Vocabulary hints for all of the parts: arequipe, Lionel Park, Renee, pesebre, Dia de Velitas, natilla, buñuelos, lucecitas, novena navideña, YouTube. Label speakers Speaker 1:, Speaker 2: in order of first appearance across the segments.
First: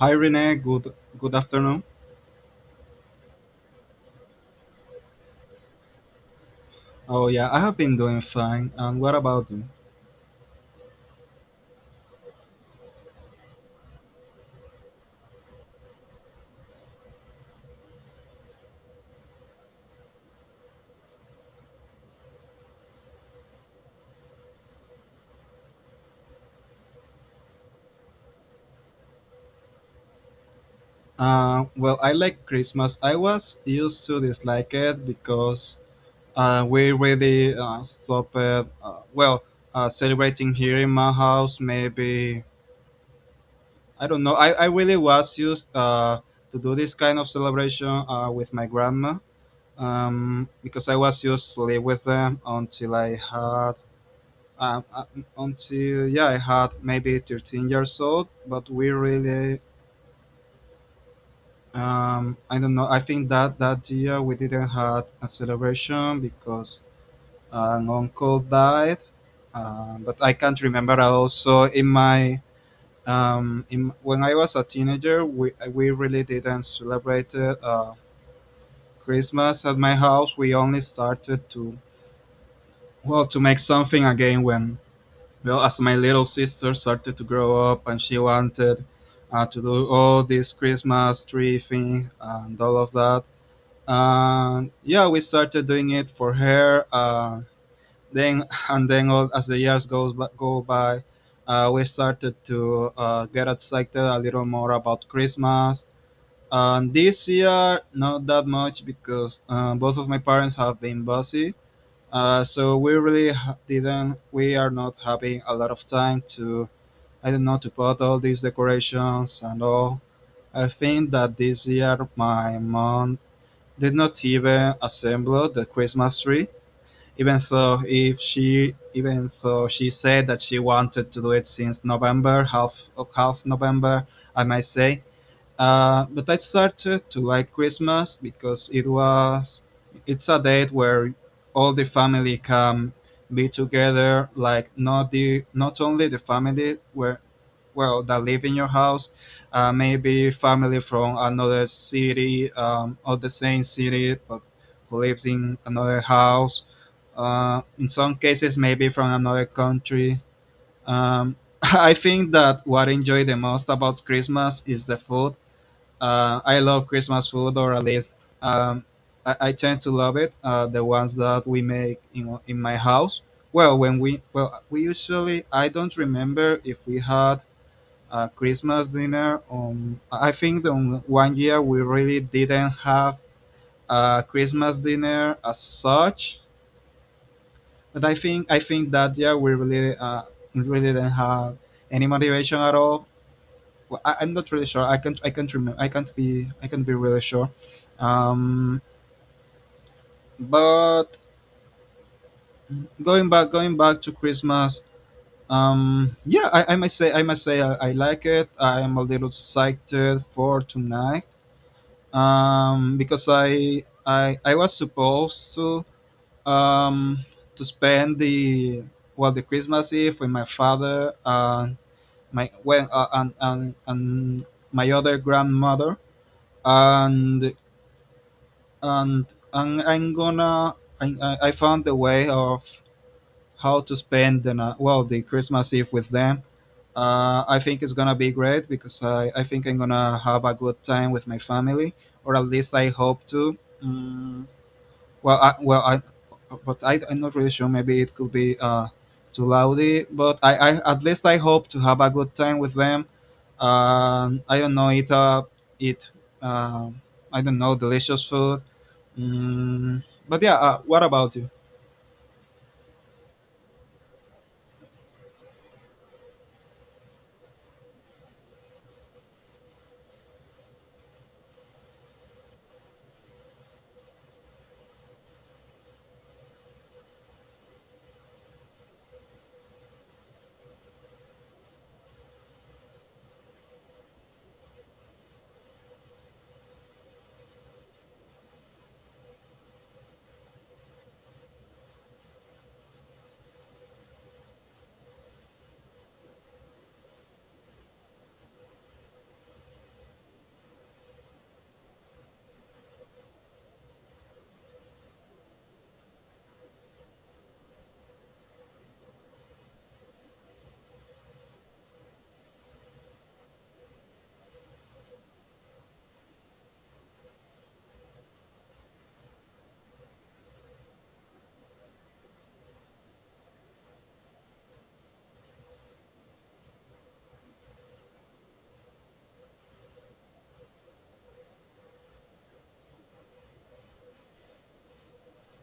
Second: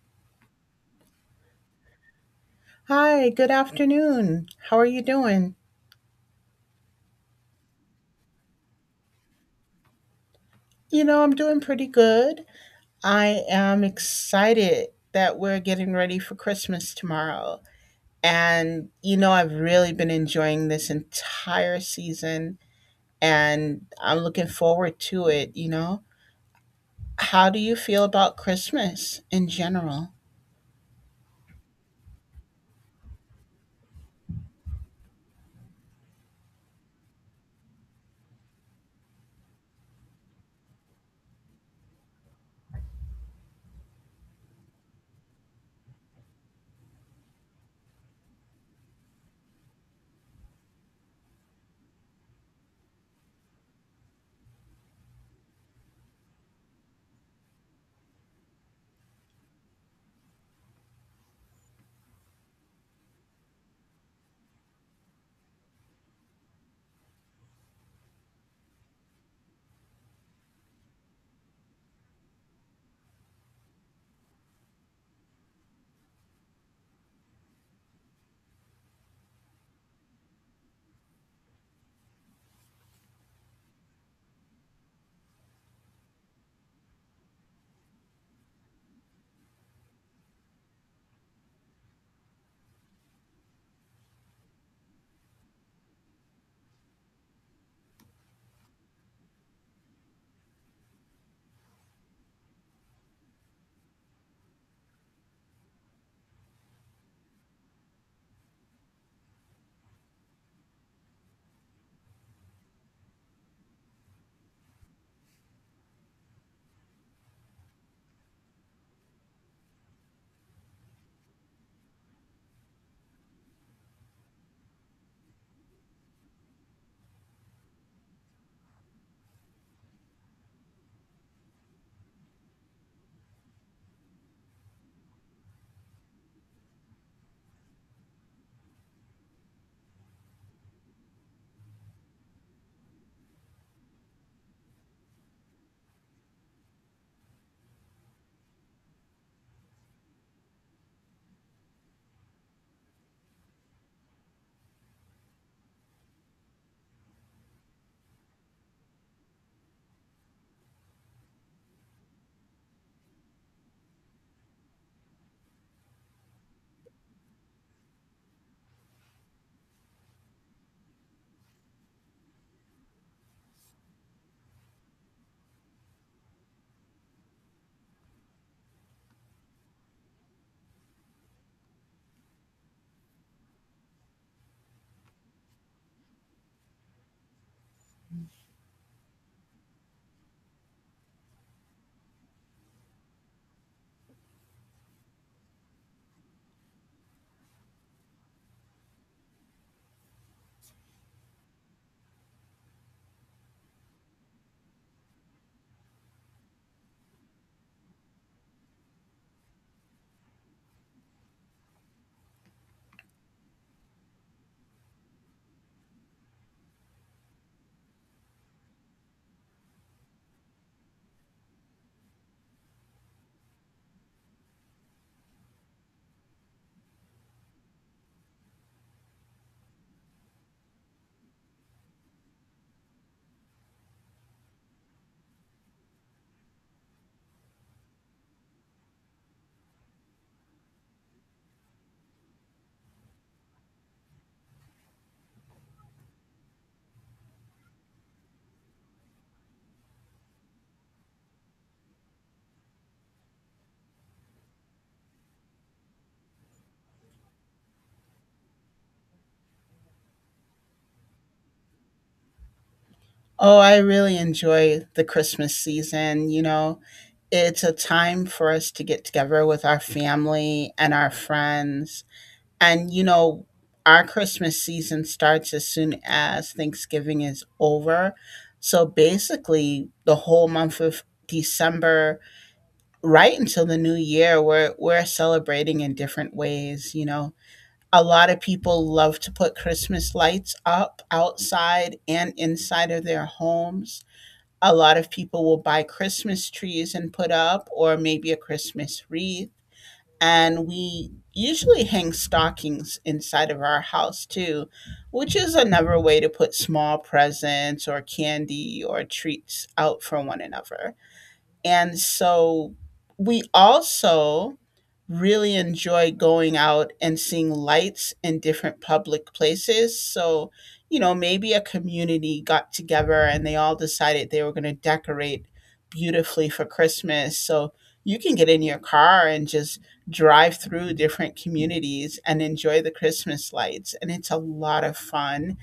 Speaker 1: Hi Renee, good afternoon.
Speaker 2: Hi, good afternoon. How are you doing?
Speaker 1: Oh yeah, I have been doing fine. And what about you?
Speaker 2: You know, I'm doing pretty good. I am excited that we're getting ready for Christmas tomorrow. And, you know, I've really been enjoying this entire season and I'm looking forward to it, you know. How do you feel about Christmas in general?
Speaker 1: Well, I like Christmas. I was used to dislike it because we really stopped. Well, Celebrating here in my house. Maybe I don't know. I really was used to do this kind of celebration with my grandma, because I was used to live with them until I had um, uh, until yeah I had maybe 13 years old. But we really, I don't know, I think that that year we didn't have a celebration because an uncle died. But I can't remember. I also in my when I was a teenager, we really didn't celebrate Christmas at my house. We only started to well to make something again when well as my little sister started to grow up and she wanted to do all this Christmas tree thing and all of that. And yeah, we started doing it for her then and then all, as the years go by, we started to get excited a little more about Christmas. And this year not that much because both of my parents have been busy, so we really ha- didn't we are not having a lot of time to I don't know to put all these decorations and all. I think that this year my mom did not even assemble the Christmas tree, even though if she even though she said that she wanted to do it since November, half November, I might say. But I started to like Christmas because it's a date where all the family can be together. Like not only the family where well that live in your house, maybe family from another city, or the same city but who lives in another house. In some cases, maybe from another country. Um, I think that what I enjoy the most about Christmas is the food. I love Christmas food, or at least, um, I tend to love it. The ones that we make, you know, in my house. Well, we usually I don't remember if we had a Christmas dinner. On I think the on one year we really didn't have a Christmas dinner as such. But I think that year we really really didn't have any motivation at all. Well, I, I'm not really sure. I can't remember. I can't be really sure. Um, but Going back to Christmas. Yeah, I must say, I like it. I am a little excited for tonight. Because I was supposed um to spend the Christmas Eve with my father and and my other grandmother and and and I'm gonna I found the way of how to spend the ni- well the Christmas Eve with them. I think it's gonna be great because I think I'm gonna have a good time with my family, or at least I hope to. Mm, well, I, well, I, I'm not really sure. Maybe it could be too loudy, but I at least I hope to have a good time with them. I don't know, eat eat um, I don't know, delicious food. Mm, but yeah, what about you?
Speaker 2: Oh, I really enjoy the Christmas season, you know, it's a time for us to get together with our family and our friends. And you know, our Christmas season starts as soon as Thanksgiving is over. So basically, the whole month of December, right until the new year, we're celebrating in different ways. You know, a lot of people love to put Christmas lights up outside and inside of their homes. A lot of people will buy Christmas trees and put up, or maybe a Christmas wreath, and we usually hang stockings inside of our house too, which is another way to put small presents or candy or treats out for one another. And so we also really enjoy going out and seeing lights in different public places. So, you know, maybe a community got together and they all decided they were going to decorate beautifully for Christmas. So you can get in your car and just drive through different communities and enjoy the Christmas lights. And it's a lot of fun,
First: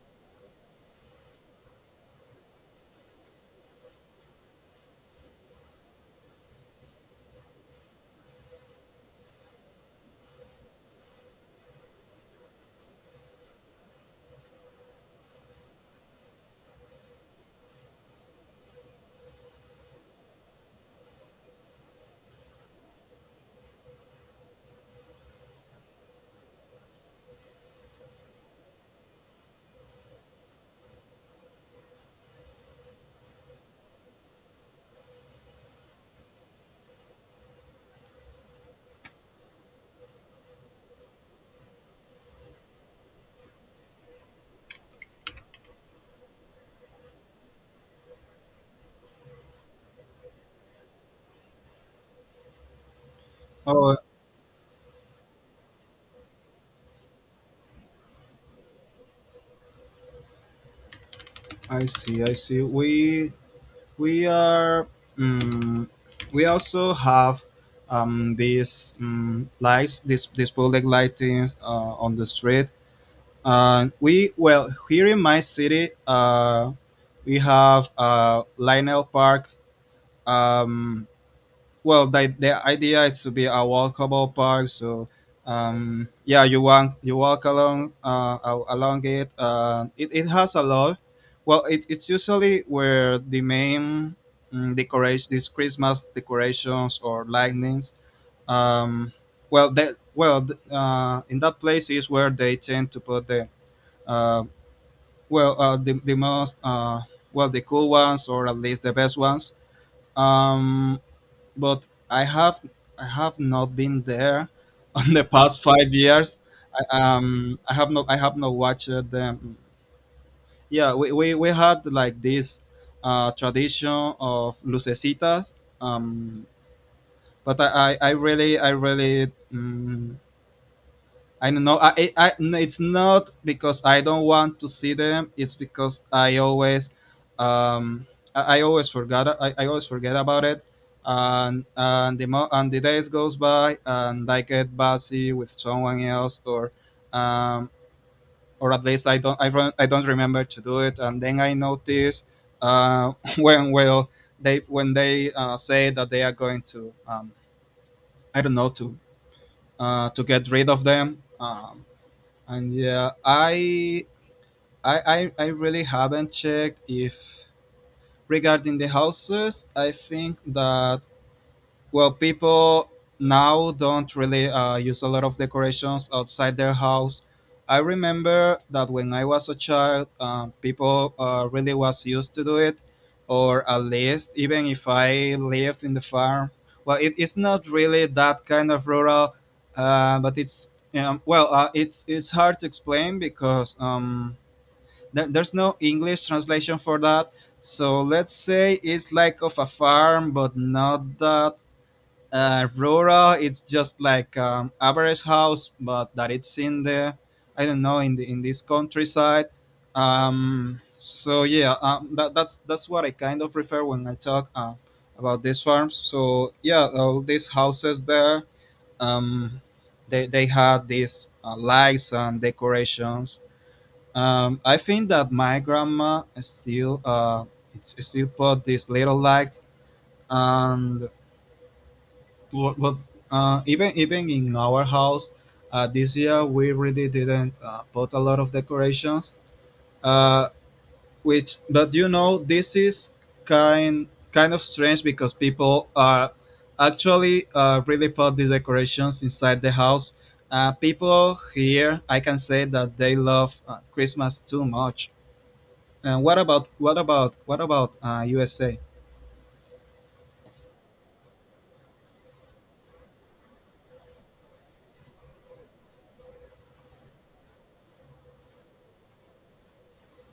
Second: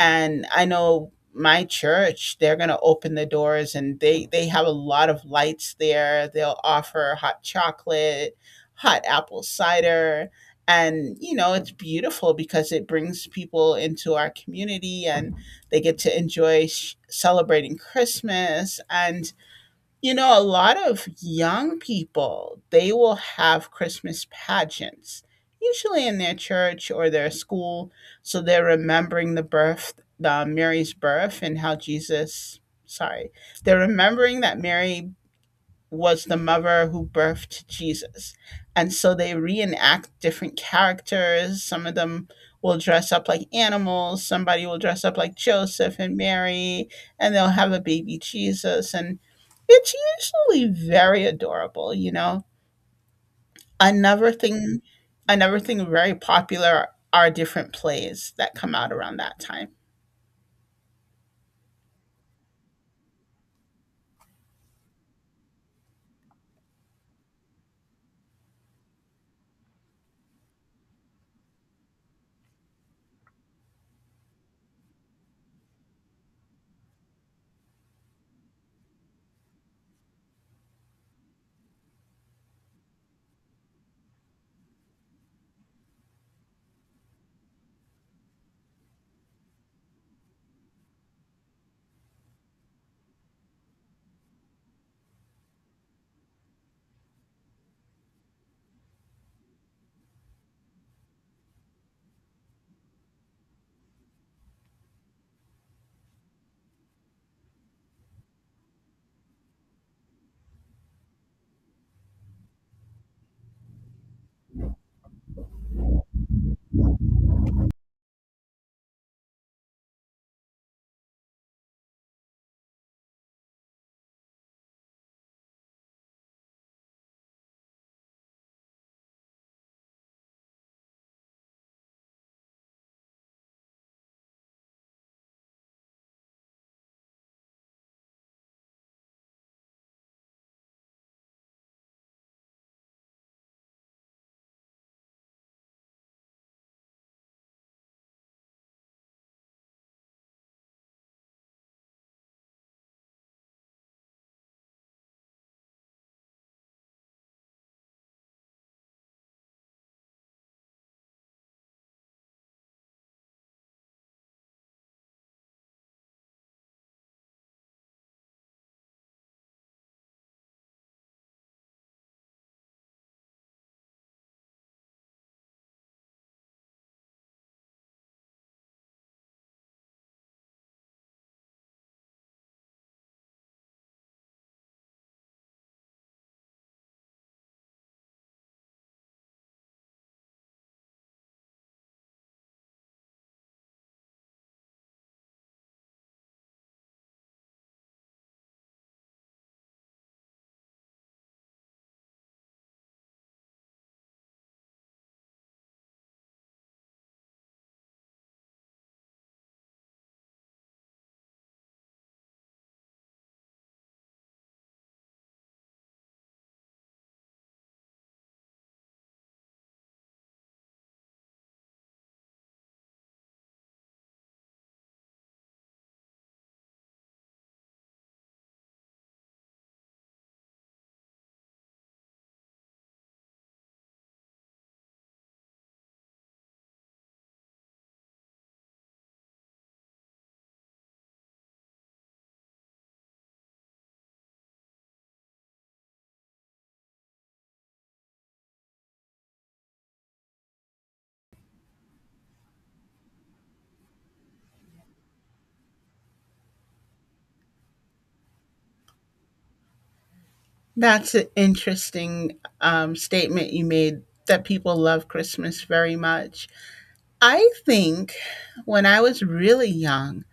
Speaker 2: and I know my church, they're going to open the doors, and they have a lot of lights there. They'll offer hot chocolate, hot apple cider, and you know, it's beautiful because it brings people into our community and they get to enjoy celebrating Christmas. And you know, a lot of young people, they will have Christmas pageants, usually in their church or their school. So they're remembering the birth, the Mary's birth and how Jesus, sorry, they're remembering that Mary was the mother who birthed Jesus. And so they reenact different characters. Some of them will dress up like animals, somebody will dress up like Joseph and Mary, and they'll have a baby Jesus. And it's usually very adorable, you know.
Speaker 1: Oh,
Speaker 2: Another thing, another thing very popular are different plays that come out around that time.
Speaker 1: I see, I see. We are Um. We also have these lights, these public lightings on the street. And we well here in my city, we have Lionel Park. Um, well, the idea is to be a walkable park. So yeah, you walk along along it. It, it has a lot. Well, it, it's usually where the main, decoration, these Christmas decorations or lightnings. um in that place is where they tend to put the uh the most the cool ones, or at least the best ones. Um but I have I have not been there on the past 5 years. I have not watched them. Yeah, we had like this tradition of lucecitas, um, but I really I don't know. No, it's not because I don't want to see them. It's because I always, um, I always I always forget about it, and and the days goes by, and I get busy with someone else, or, um, or at least I don't. I don't remember to do it, and then I notice, uh, when well they when they say that they are going to, I don't know, to get rid of them. And yeah, I really haven't checked if regarding the houses. I think that well, people now don't really use a lot of decorations outside their house. I remember that when I was a child, people really was used to do it, or at least even if I lived in the farm. Well, it is not really that kind of rural, but it's hard to explain because there, there's no English translation for that. So let's say it's like of a farm, but not that Aurora, it's just like average house, but that it's in the, I don't know, in this countryside. So yeah, that's what I kind of refer when I talk about these farms. So yeah, all these houses there, um, they had these lights and decorations. I think that my grandma still it's still put these little lights and what even even in our house, this year we really didn't put a lot of decorations, uh, which, but you know this is kind kind of strange because people are actually really put the decorations inside the house. People here I can say that they love Christmas too much. And what about USA?
Speaker 2: That's an interesting statement you made that people love Christmas very much. I think when I was really young,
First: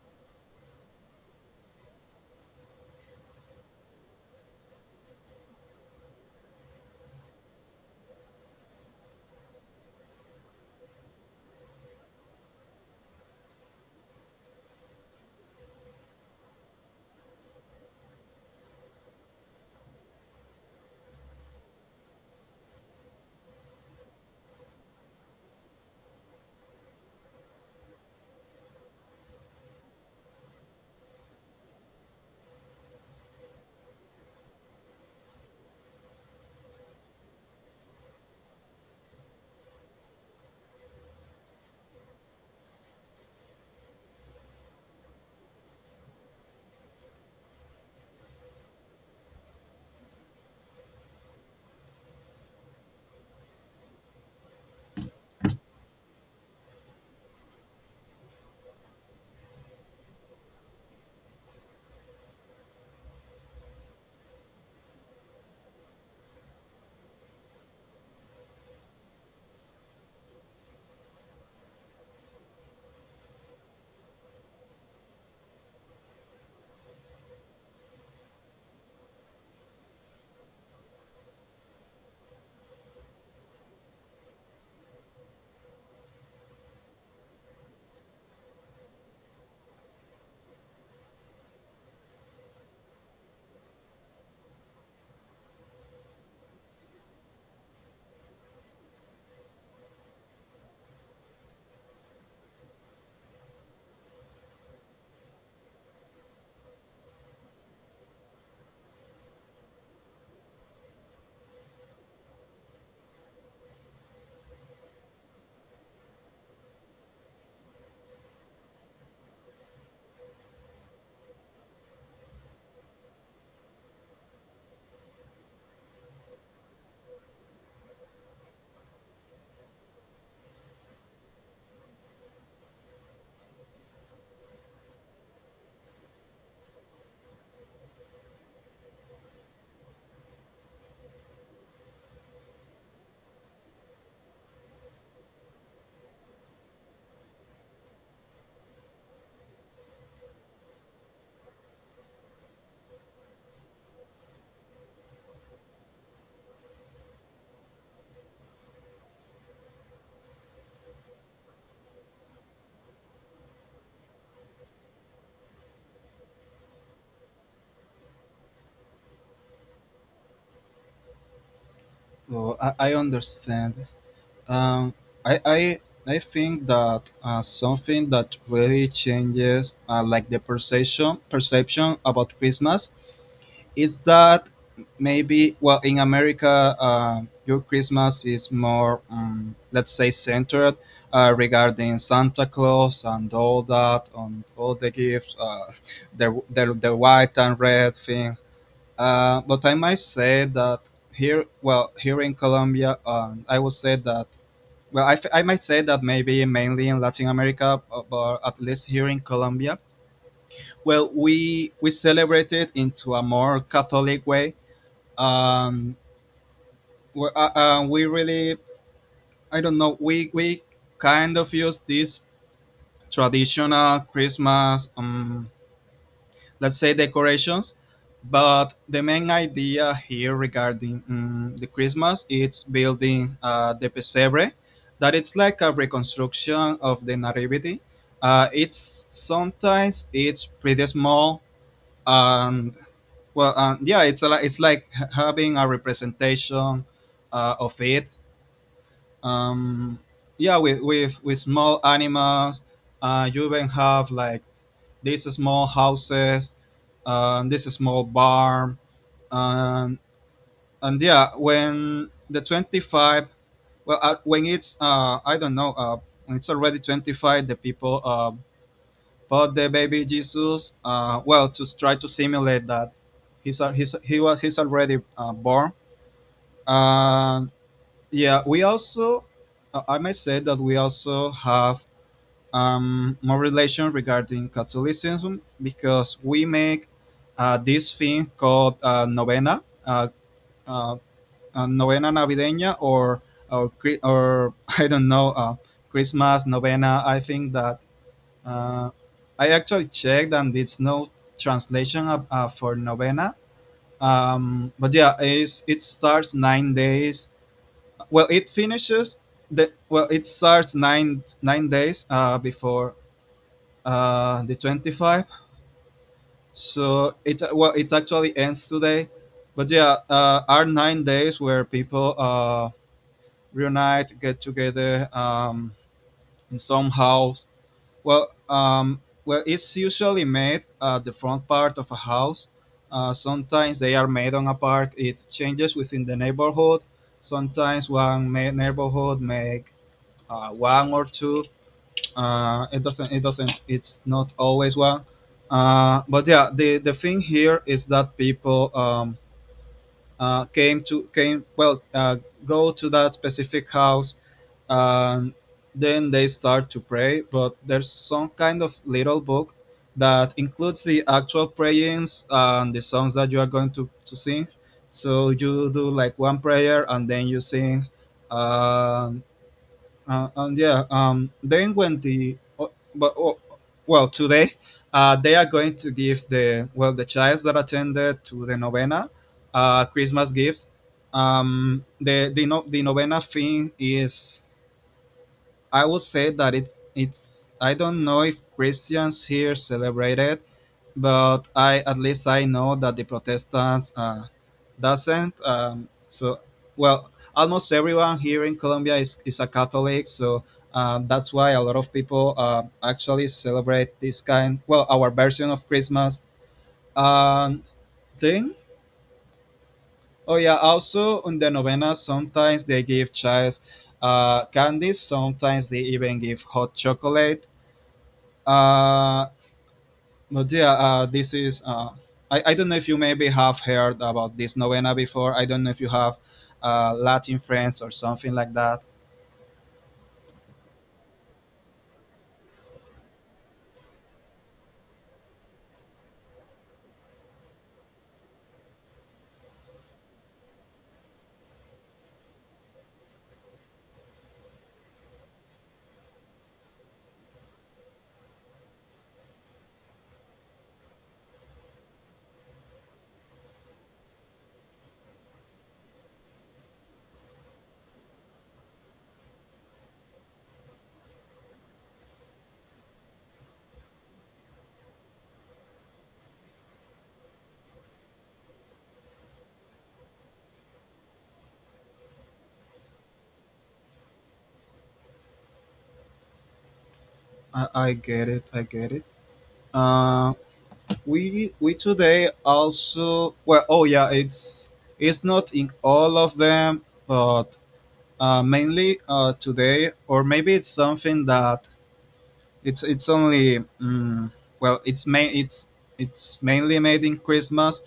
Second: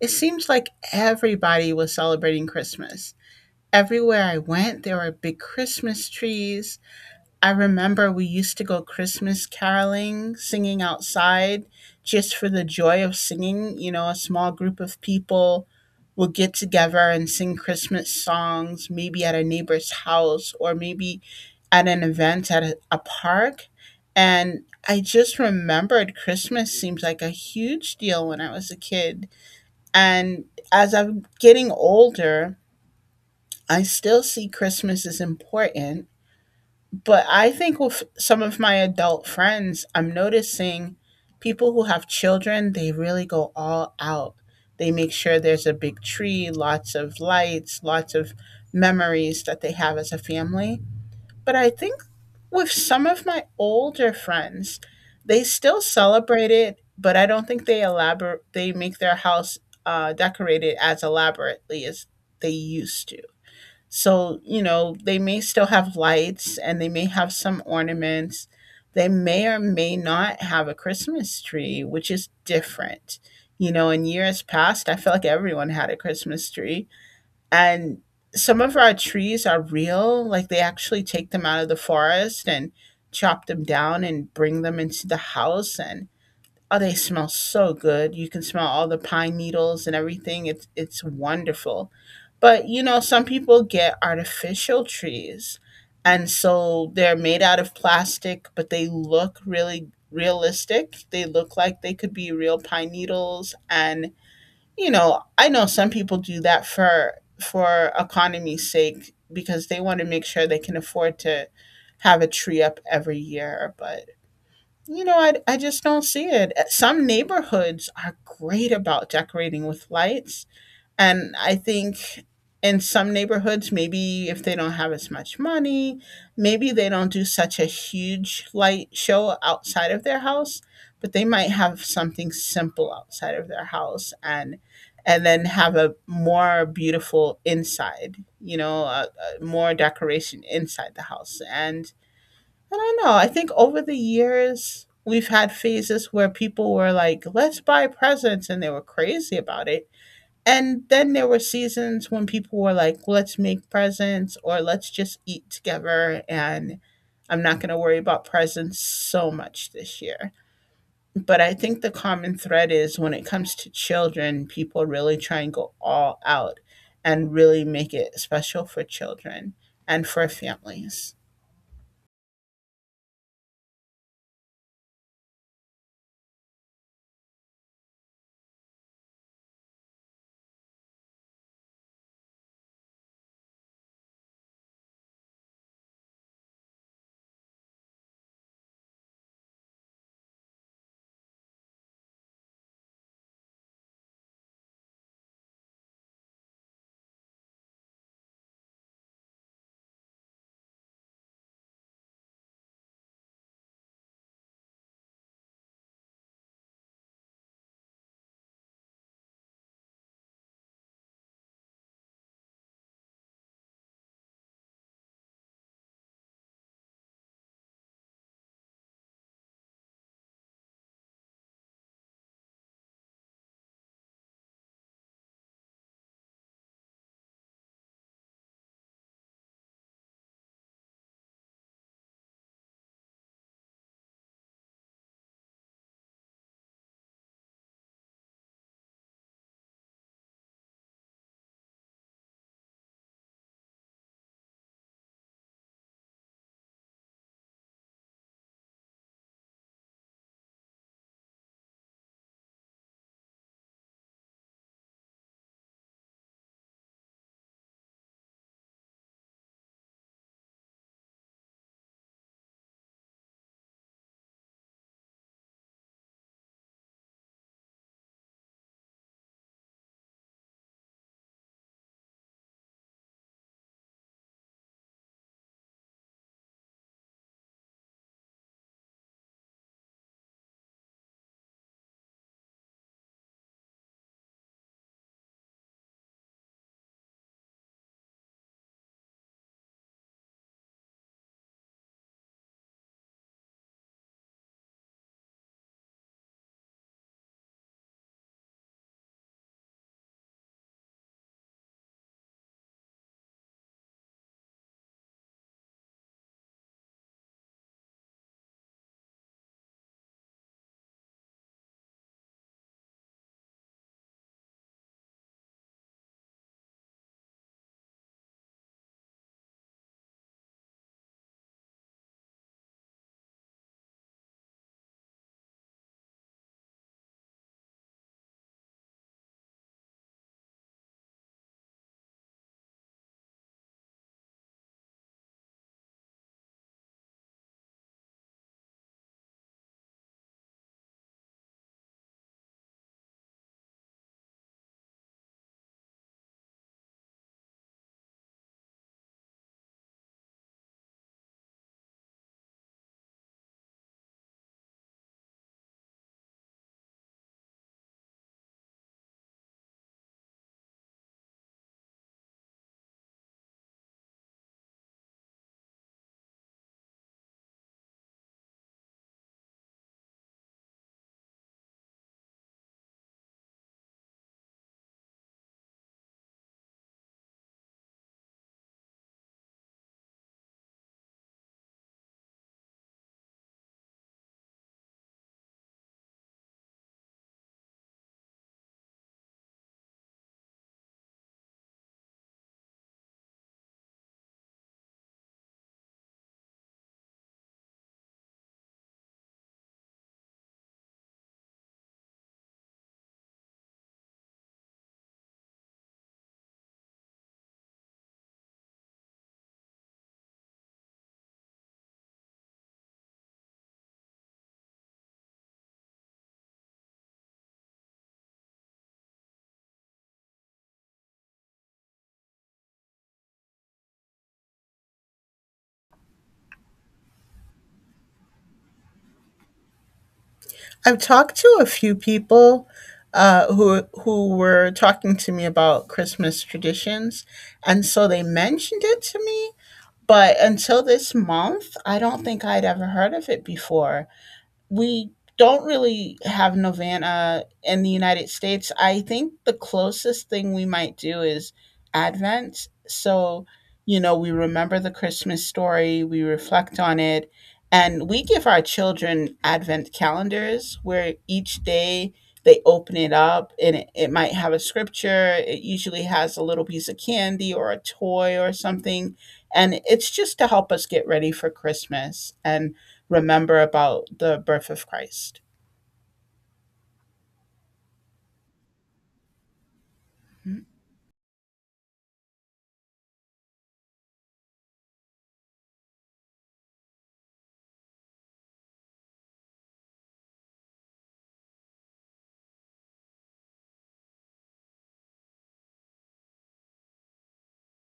Speaker 2: it seems like everybody was celebrating Christmas. Everywhere I went, there were big Christmas trees. I remember we used to go Christmas caroling, singing outside just for the joy of singing. You know, a small group of people would get together and sing Christmas songs, maybe at a neighbor's house or maybe at an event at a park. And I just remembered Christmas seems like a huge deal when I was a kid. And as I'm getting older, I still see Christmas as important, but I think with some of my adult friends, I'm noticing people who have children, they really go all out. They make sure there's a big tree, lots of lights, lots of memories that they have as a family. But I think with some of my older friends, they still celebrate it, but I don't think they elaborate, they make their house decorated as elaborately as they used to. So, you know, they may still have lights and they may have some ornaments. They may or may not have a Christmas tree, which is different. You know, in years past, I feel like everyone had a Christmas tree. And some of our trees are real, like they actually take them out of the forest and chop them down and bring them into the house and oh, they smell so good. You can smell all the pine needles and everything. It's wonderful. But you know, some people get artificial trees. And so they're made out of plastic, but they look really realistic. They look like they could be real pine needles, and you know, I know some people do that for economy's sake because they want to make sure they can afford to have a tree up every year, but you know, I just don't see it. Some neighborhoods are great about decorating with lights. And I think in some neighborhoods, maybe if they don't have as much money, maybe they don't do such a huge light show outside of their house, but they might have something simple outside of their house and then have a more beautiful inside, you know, a more decoration inside the house. And I don't know. I think over the years, we've had phases where people were like, let's buy presents, and they were crazy about it. And then there were seasons when people were like, let's make presents or let's just eat together. And I'm not going to worry about presents so much this year. But I think the common thread is when it comes to children, people really try and go all out and really make it special for children and for families.
Speaker 1: Oh, I understand. Um, I, I I think that something that really changes, like the perception about Christmas, is that maybe well in America, your Christmas is more let's say centered regarding Santa Claus and all that, on all the gifts, the white and red thing. But I might say that here, well, here in Colombia, I would say that I might say that maybe mainly in Latin America, but at least here in Colombia. Well, we celebrate it into a more Catholic way. Um, we really, I don't know, we kind of use this traditional Christmas, let's say, decorations. But the main idea here regarding, the Christmas is building the pesebre, that it's like a reconstruction of the nativity. It's Sometimes it's pretty small, and well, yeah, it's like having a representation of it. um, yeah, with small animals. You even have like these small houses, this small bar, um, and yeah, when the 25, well, uh, when it's I don't know, when it's already 25, the people bought the baby Jesus, well, to try to simulate that he's al- he's he was he's already born. And yeah, we also, I may say that we also have, more relation regarding Catholicism because we make this thing called novena, uh, novena navideña, or, or I don't know, Christmas novena. I think that uh, I actually checked and it's no translation of, for novena. But yeah, it starts 9 days. Well, it finishes the well, it starts nine days before the 25. So it actually ends today, but yeah, are 9 days where people reunite, get together, in some house. Well, it's usually made at the front part of a house. Sometimes they are made on a park. It changes within the neighborhood. Sometimes one neighborhood make one or two. It doesn't. It doesn't. It's not always one. But yeah, the thing here is that people came well go to that specific house, and then they start to pray. But there's some kind of little book that includes the actual prayings and the songs that you are going to sing. So you do like one prayer and then you sing, uh, and yeah, then when the, oh, but oh, well today, they are going to give the, well, the childs that attended to the novena, Christmas gifts. The no, the novena thing is, I would say that it's I don't know if Christians here celebrate it, but I, at least I know that the Protestants doesn't. So, well, almost everyone here in Colombia is a Catholic, so that's why a lot of people actually celebrate this kind, well, our version of Christmas, um, thing. Oh yeah, also on the novena sometimes they give child candies. Sometimes they even give hot chocolate. Uh, but yeah, this is. I don't know if you maybe have heard about this novena before. I don't know if you have Latin friends or something like that.
Speaker 2: I've talked to a few people who were talking to me about Christmas traditions, and so they mentioned it to me. But until this month, I don't think I'd ever heard of it before. We don't really have novena in the United States. I think the closest thing we might do is Advent. So, you know, we remember the Christmas story, we reflect on it, and we give our children Advent calendars where each day they open it up and it might have a scripture. It usually has a little piece of candy or a toy or something. And it's just to help us get ready for Christmas. And remember about the birth of Christ.
Speaker 1: I get it. I get it. Uh, we today also, well, oh yeah, it's not in all of them, but mainly, today. Or maybe it's something that it's only, mm, well, it's it's mainly made in Christmas.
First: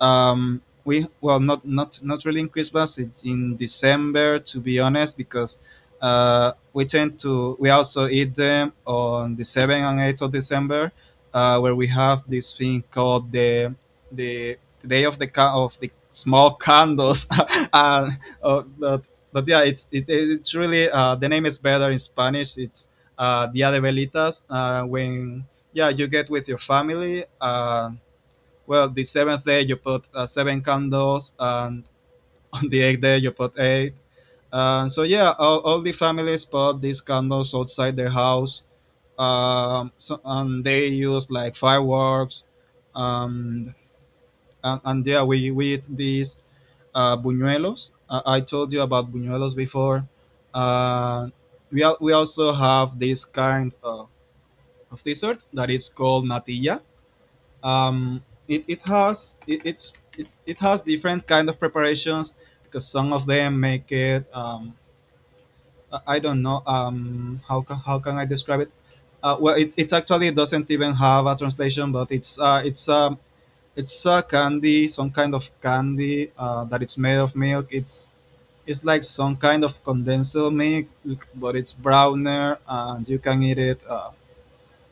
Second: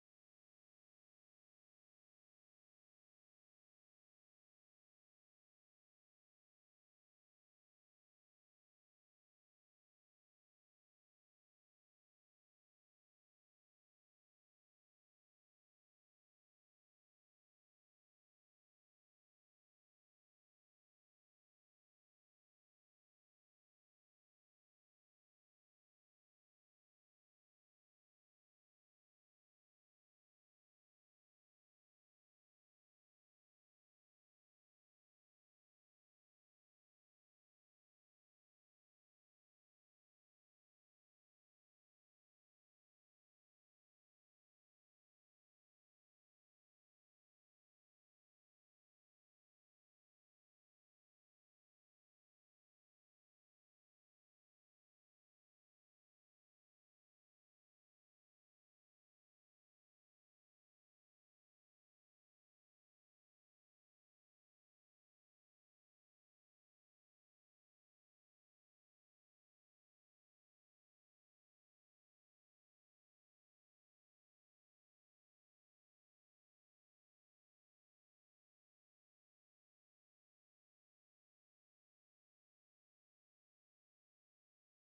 Speaker 1: We, well, not really in Christmas, in December, to be honest, because we tend to we also eat them on the 7th and 8th of December, where we have this thing called the, the day of the small candles and but yeah, it's really, the name is better in Spanish, it's Dia de Velitas, when, yeah, you get with your family. Well, the seventh day you put seven candles, and on the eighth day you put eight. So yeah, all the families put these candles outside their house, so, and they use like fireworks. um, and yeah, we eat these buñuelos. I told you about buñuelos before. Uh, we also have this kind of dessert that is called natilla. Um, it, it has it, it's it has different kind of preparations, because some of them make it. I don't know, how can I describe it. Well, it actually doesn't even have a translation, but it's a candy, some kind of candy that it's made of milk. It's like some kind of condensed milk, but it's browner, and you can eat it.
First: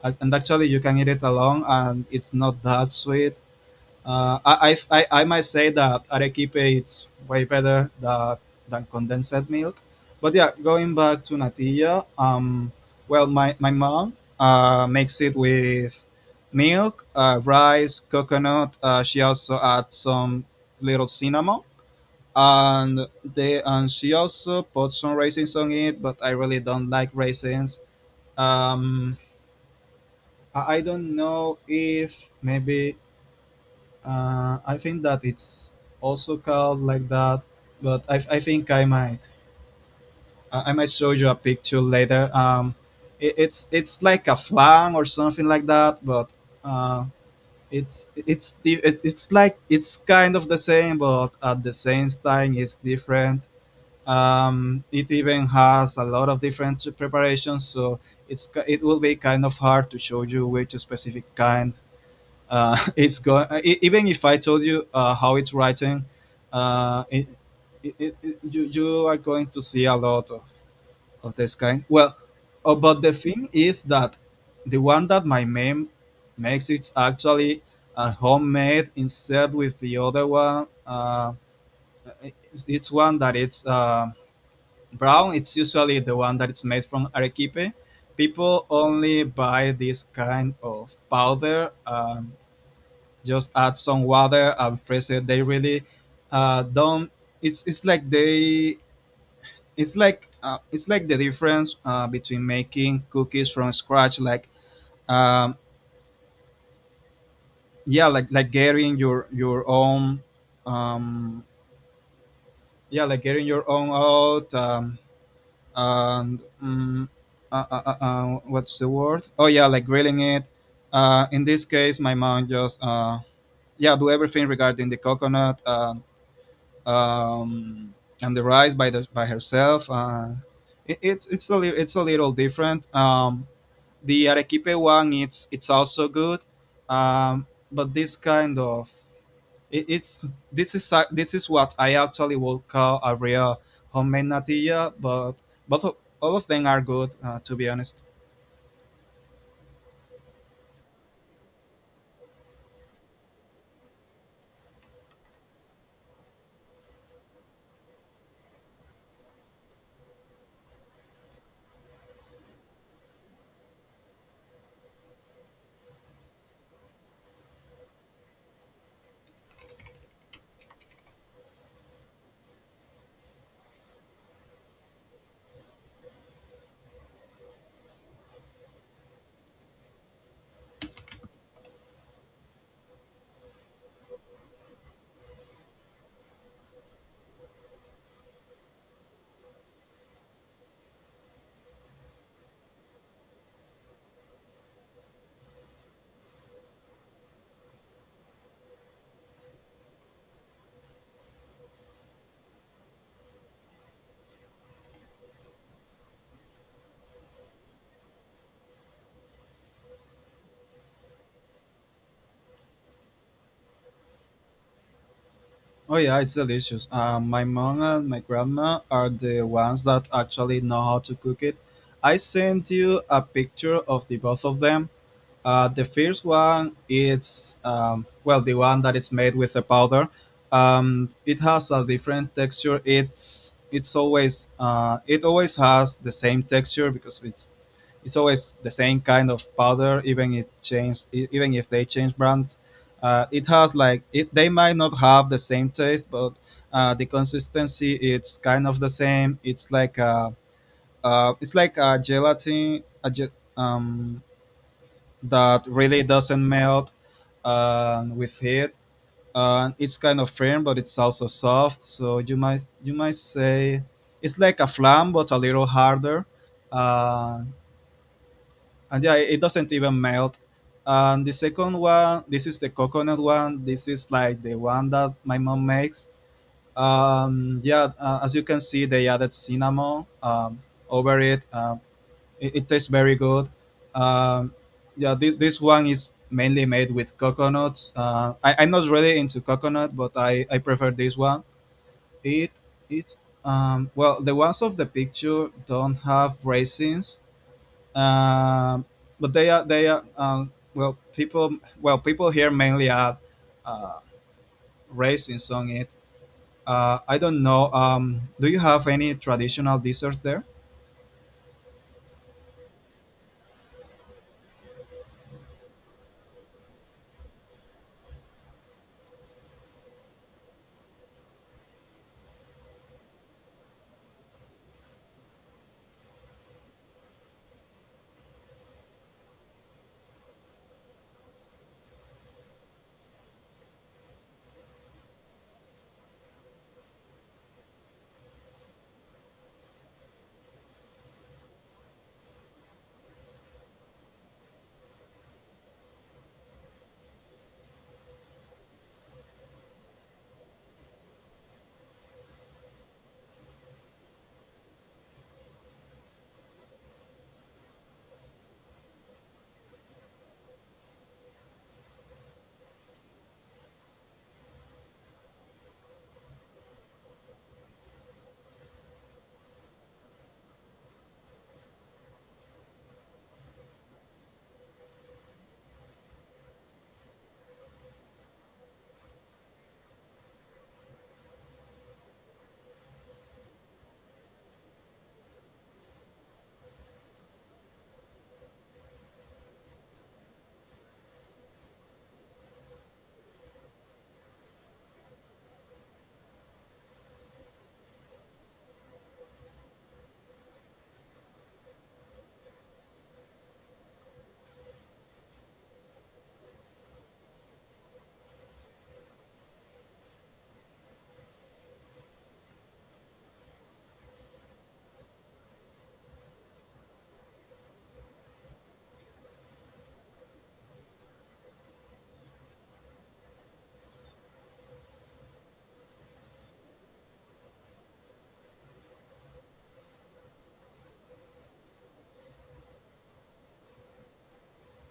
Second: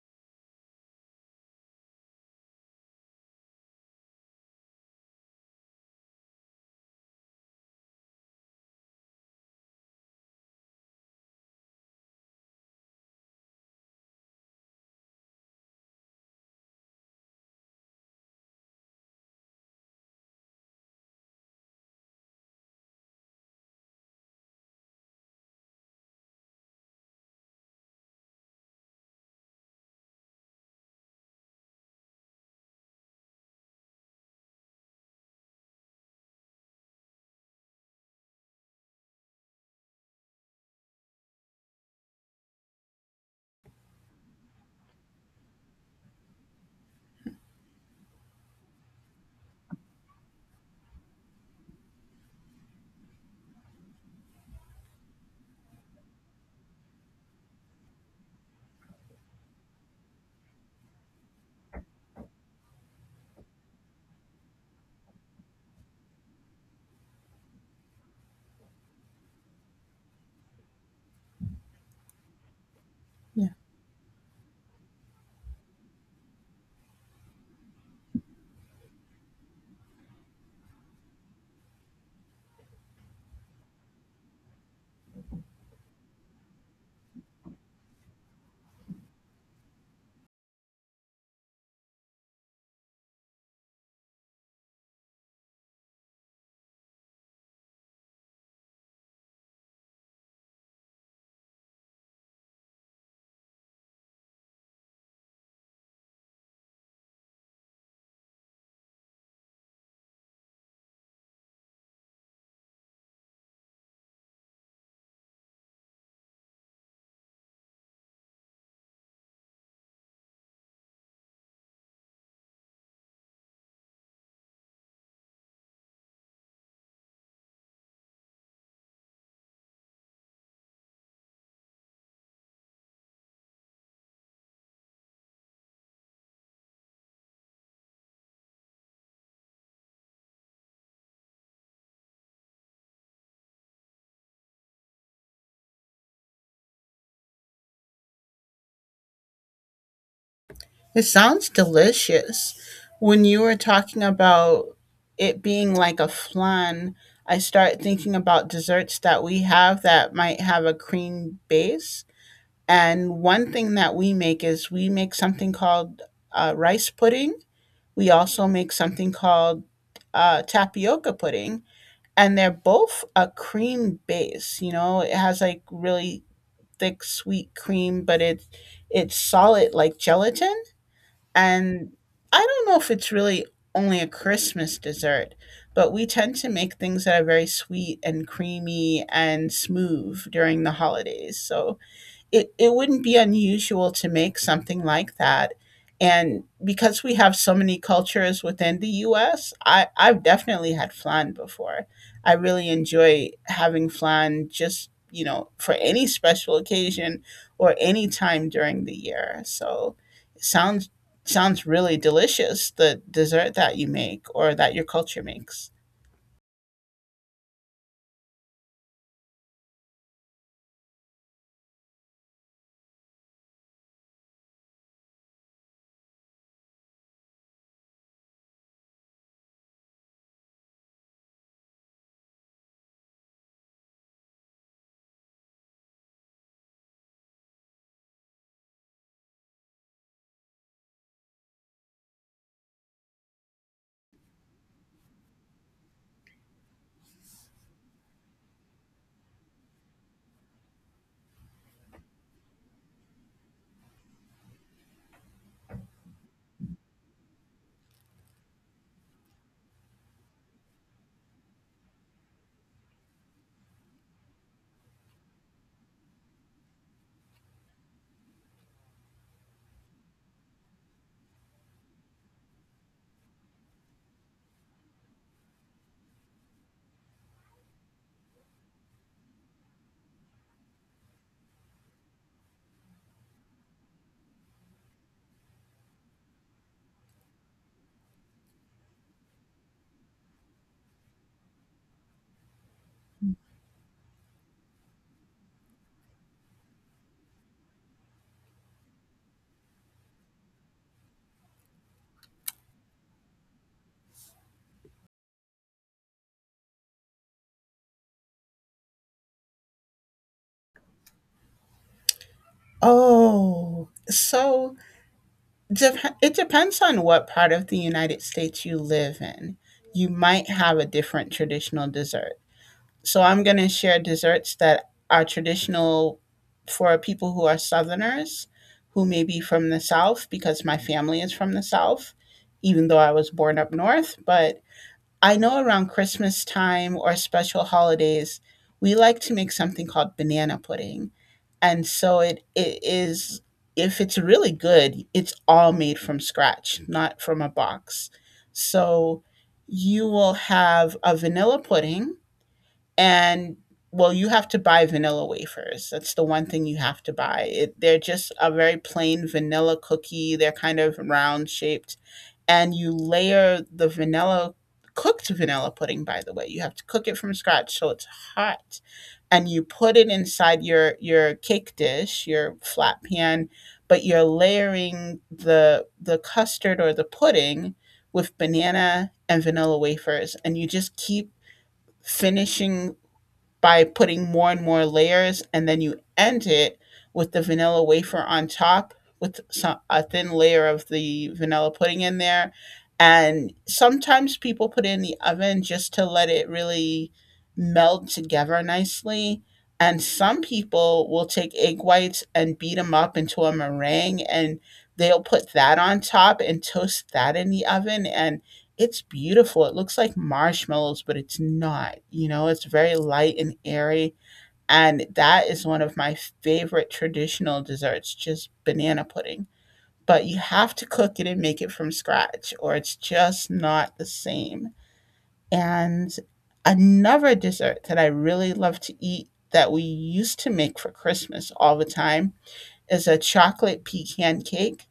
Speaker 1: And actually you can eat it alone, and it's not that sweet. I might say that arequipe it's way better than, condensed milk. But yeah, going back to natilla. Well, my mom makes it with milk, rice, coconut. She also adds some little cinnamon, and she also put some raisins on it. But I really don't like raisins. Um, I don't know if maybe, I think that it's also called like that, but I think I might, I might show you a picture later. It's like a flan or something like that, but uh, it's like it's kind of the same, but at the same time it's different. It even has a lot of different preparations, so it will be kind of hard to show you which specific kind, it's going, even if I told you, how it's writing. uh, it, you are going to see a lot of this kind, well, but the
Speaker 2: Yeah.
Speaker 1: thing is that the one that my mom makes, it's actually a homemade, instead, with the other one, it- it's one that it's, brown. It's usually the one that it's made from arequipe. People only buy this kind of powder, just add some water and freeze it. They really don't. It's like they. It's like, it's like the difference, between making cookies from scratch, like, um, yeah, like getting your own, um, yeah, like getting your own out, and what's the word? Oh yeah, like grilling it. In this case, my mom just yeah, do everything regarding the coconut. Um, and the rice by herself. It's a little different. The arequipe one it's also good, um, but this kind of, it, it's this is what I actually would call a real homemade natilla. But both of, all of them are good, to be honest.
Speaker 2: It sounds delicious. When you were talking about it being like a flan, I start thinking about desserts that we have that might have a cream base. And one thing that we make is we make something called rice pudding. We also make something called tapioca pudding. And they're both a cream base, you know, it has like really thick sweet cream, but it's solid like gelatin. And I don't know if it's really only a Christmas dessert, but we tend to make things that are very sweet and creamy and smooth during the holidays. So it wouldn't be unusual to make something like that. And because we have so many cultures within the US, I've definitely had flan before. I really enjoy having flan just, you know, for any special occasion or any time during the year. So it sounds sounds really delicious, the dessert that you make or that your culture makes.
Speaker 1: Oh yeah, it's delicious. My mom and my grandma are the ones that actually know how to cook it. I sent you a picture of the both of them. The first one is, well, the one that is made with the powder. It has a different texture. It's always, it always has the same texture because it's always the same kind of powder. Even if they change brands, it has, like, they might not have the same taste, but the consistency it's kind of the same. It's like a, it's like a gelatin, that really doesn't melt with heat. It's kind of firm, but it's also soft. So you might say it's like a flan, but a little harder. Uh, and yeah, it doesn't even melt. And the second one, this is the coconut one. This is like the one that my mom makes. Yeah, as you can see, they added cinnamon over it. It tastes very good. Um, yeah, this one is mainly made with coconuts. I'm not really into coconut, but I prefer this one. It it Well, the ones of the picture don't have raisins, um, but they are, well, people here mainly add uh, raisins on it. I don't know. Do you have any traditional desserts there?
Speaker 2: Oh, so it depends on what part of the United States you live in. You might have a different traditional dessert. So I'm going to share desserts that are traditional for people who are Southerners, who may be from the South, because my family is from the South, even though I was born up North. But I know around Christmas time or special holidays, we like to make something called banana pudding. And so it is, if it's really good, it's all made from scratch, not from a box. So you will have a vanilla pudding, and well, you have to buy vanilla wafers. That's the one thing you have to buy. They're just a very plain vanilla cookie. They're kind of round shaped, and you layer the vanilla, cooked vanilla pudding, by the way you have to cook it from scratch so it's hot, and you put it inside your cake dish, your flat pan, but you're layering the custard or the pudding with banana and vanilla wafers, and you just keep finishing by putting more and more layers, and then you end it with the vanilla wafer on top with some, a thin layer of the vanilla pudding in there. And sometimes people put it in the oven just to let it really meld together nicely. And some people will take egg whites and beat them up into a meringue and they'll put that on top and toast that in the oven. And it's beautiful. It looks like marshmallows, but it's not, you know, it's very light and airy, and that is one of my favorite traditional desserts, just banana pudding. But you have to cook it and make it from scratch, or it's just not the same. And another dessert that I really love to eat that we used to make for Christmas all the time is a chocolate pecan cake.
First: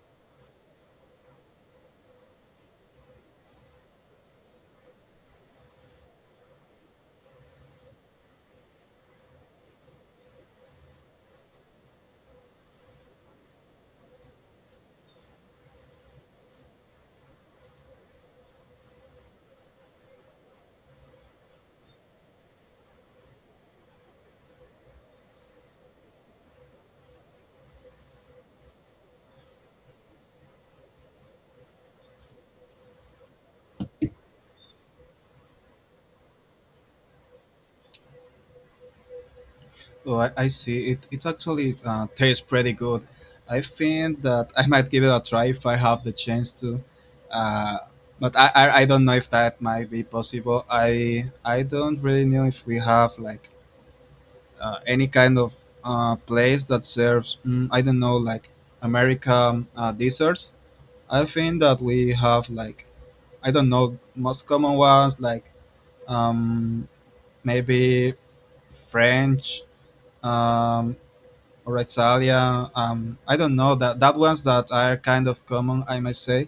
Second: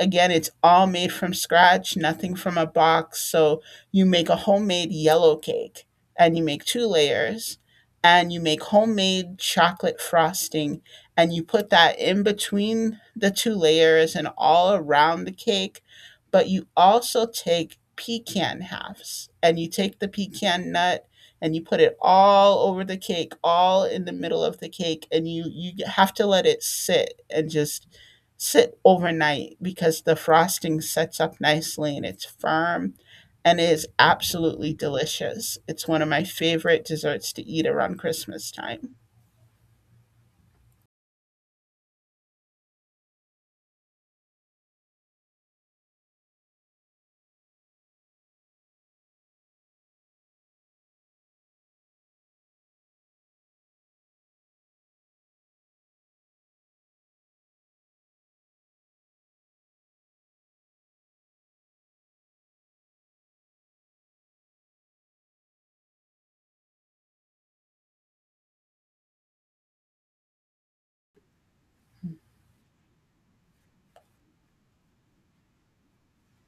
Speaker 2: Again, it's all made from scratch, nothing from a box. So you make a homemade yellow cake and you make two layers and you make homemade chocolate frosting and you put that in between the two layers and all around the cake. But you also take pecan halves and you take the pecan nut and you put it all over the cake, all in the middle of the cake, and you have to let it sit and just sit overnight because the frosting sets up nicely and it's firm, and it is absolutely delicious. It's one of my favorite desserts to eat around Christmas time.
Speaker 1: Oh, I see. It actually tastes pretty good. I think that I might give it a try if I have the chance to. Uh, but I don't know if that might be possible. I don't really know if we have like, any kind of place that serves, mm, I don't know, like American desserts. I think that we have, like, I don't know, most common ones like, um, maybe French, um, Rexalia. I don't know, that ones that are kind of common, I must say.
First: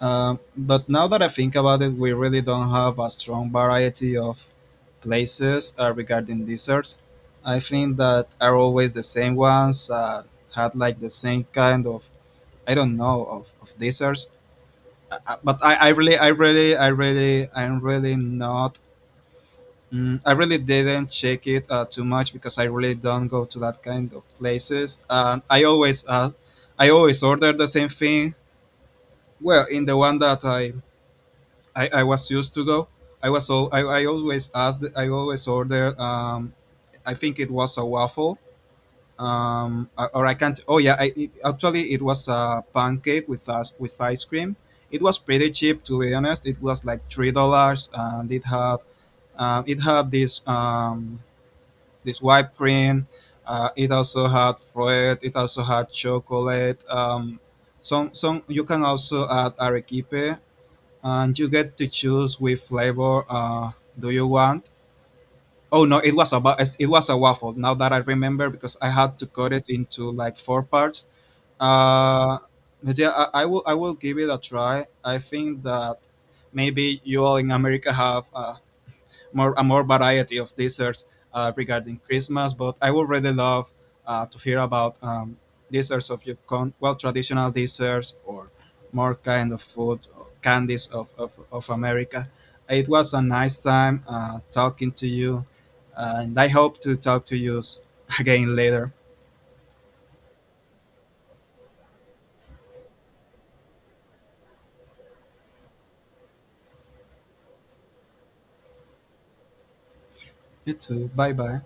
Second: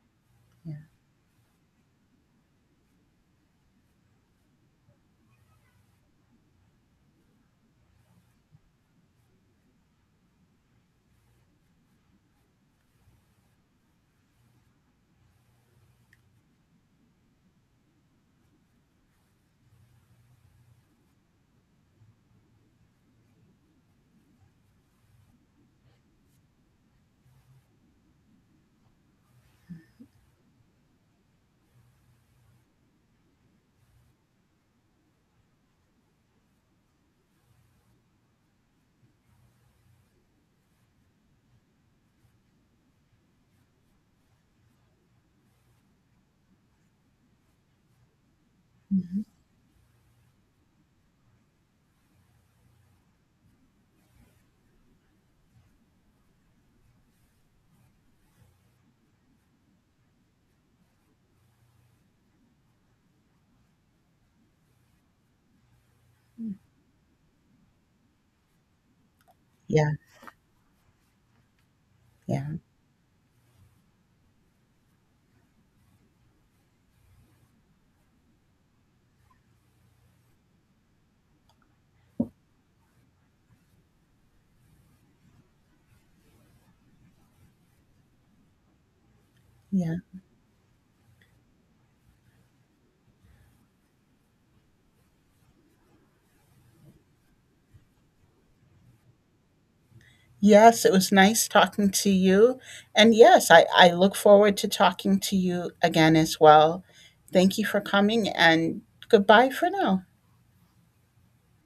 Speaker 1: But now that I think about it, we really don't have a strong variety of places regarding desserts. I think that are always the same ones, had like the same kind of, I don't know, of desserts. But I'm really not. Mm, I really didn't check it too much because I really don't go to that kind of places. I always order the same thing. Well, in the one that I was used to go, I was all I always ordered. I think it was a waffle. Or I can't. Oh yeah, actually it was a pancake with us with ice cream. It was pretty cheap to be honest. It was like $3, and it had
Speaker 2: Mhm.
Speaker 1: um, it had this. This white cream. It also had fruit. It also had chocolate. Some you can also add arequipe, and you get to choose which flavor do you want. Oh no, it was a waffle. Now that I remember, because I had to cut it
Speaker 2: Yeah,
Speaker 1: into like four parts. Uh,
Speaker 2: yeah,
Speaker 1: but yeah, I will give it a try. I think that maybe you all in America have more variety of desserts, regarding Christmas. But I would really love to hear about, desserts of your con- well traditional desserts, or more kind of
Speaker 2: yeah.
Speaker 1: food or candies of, of America. It was a nice time talking to you, and I hope to talk to you again later.
Speaker 2: Yes, it was nice talking to you. And yes, I look forward to talking to you again as well. Thank you for coming, and goodbye for now.
Speaker 1: You too. Bye bye.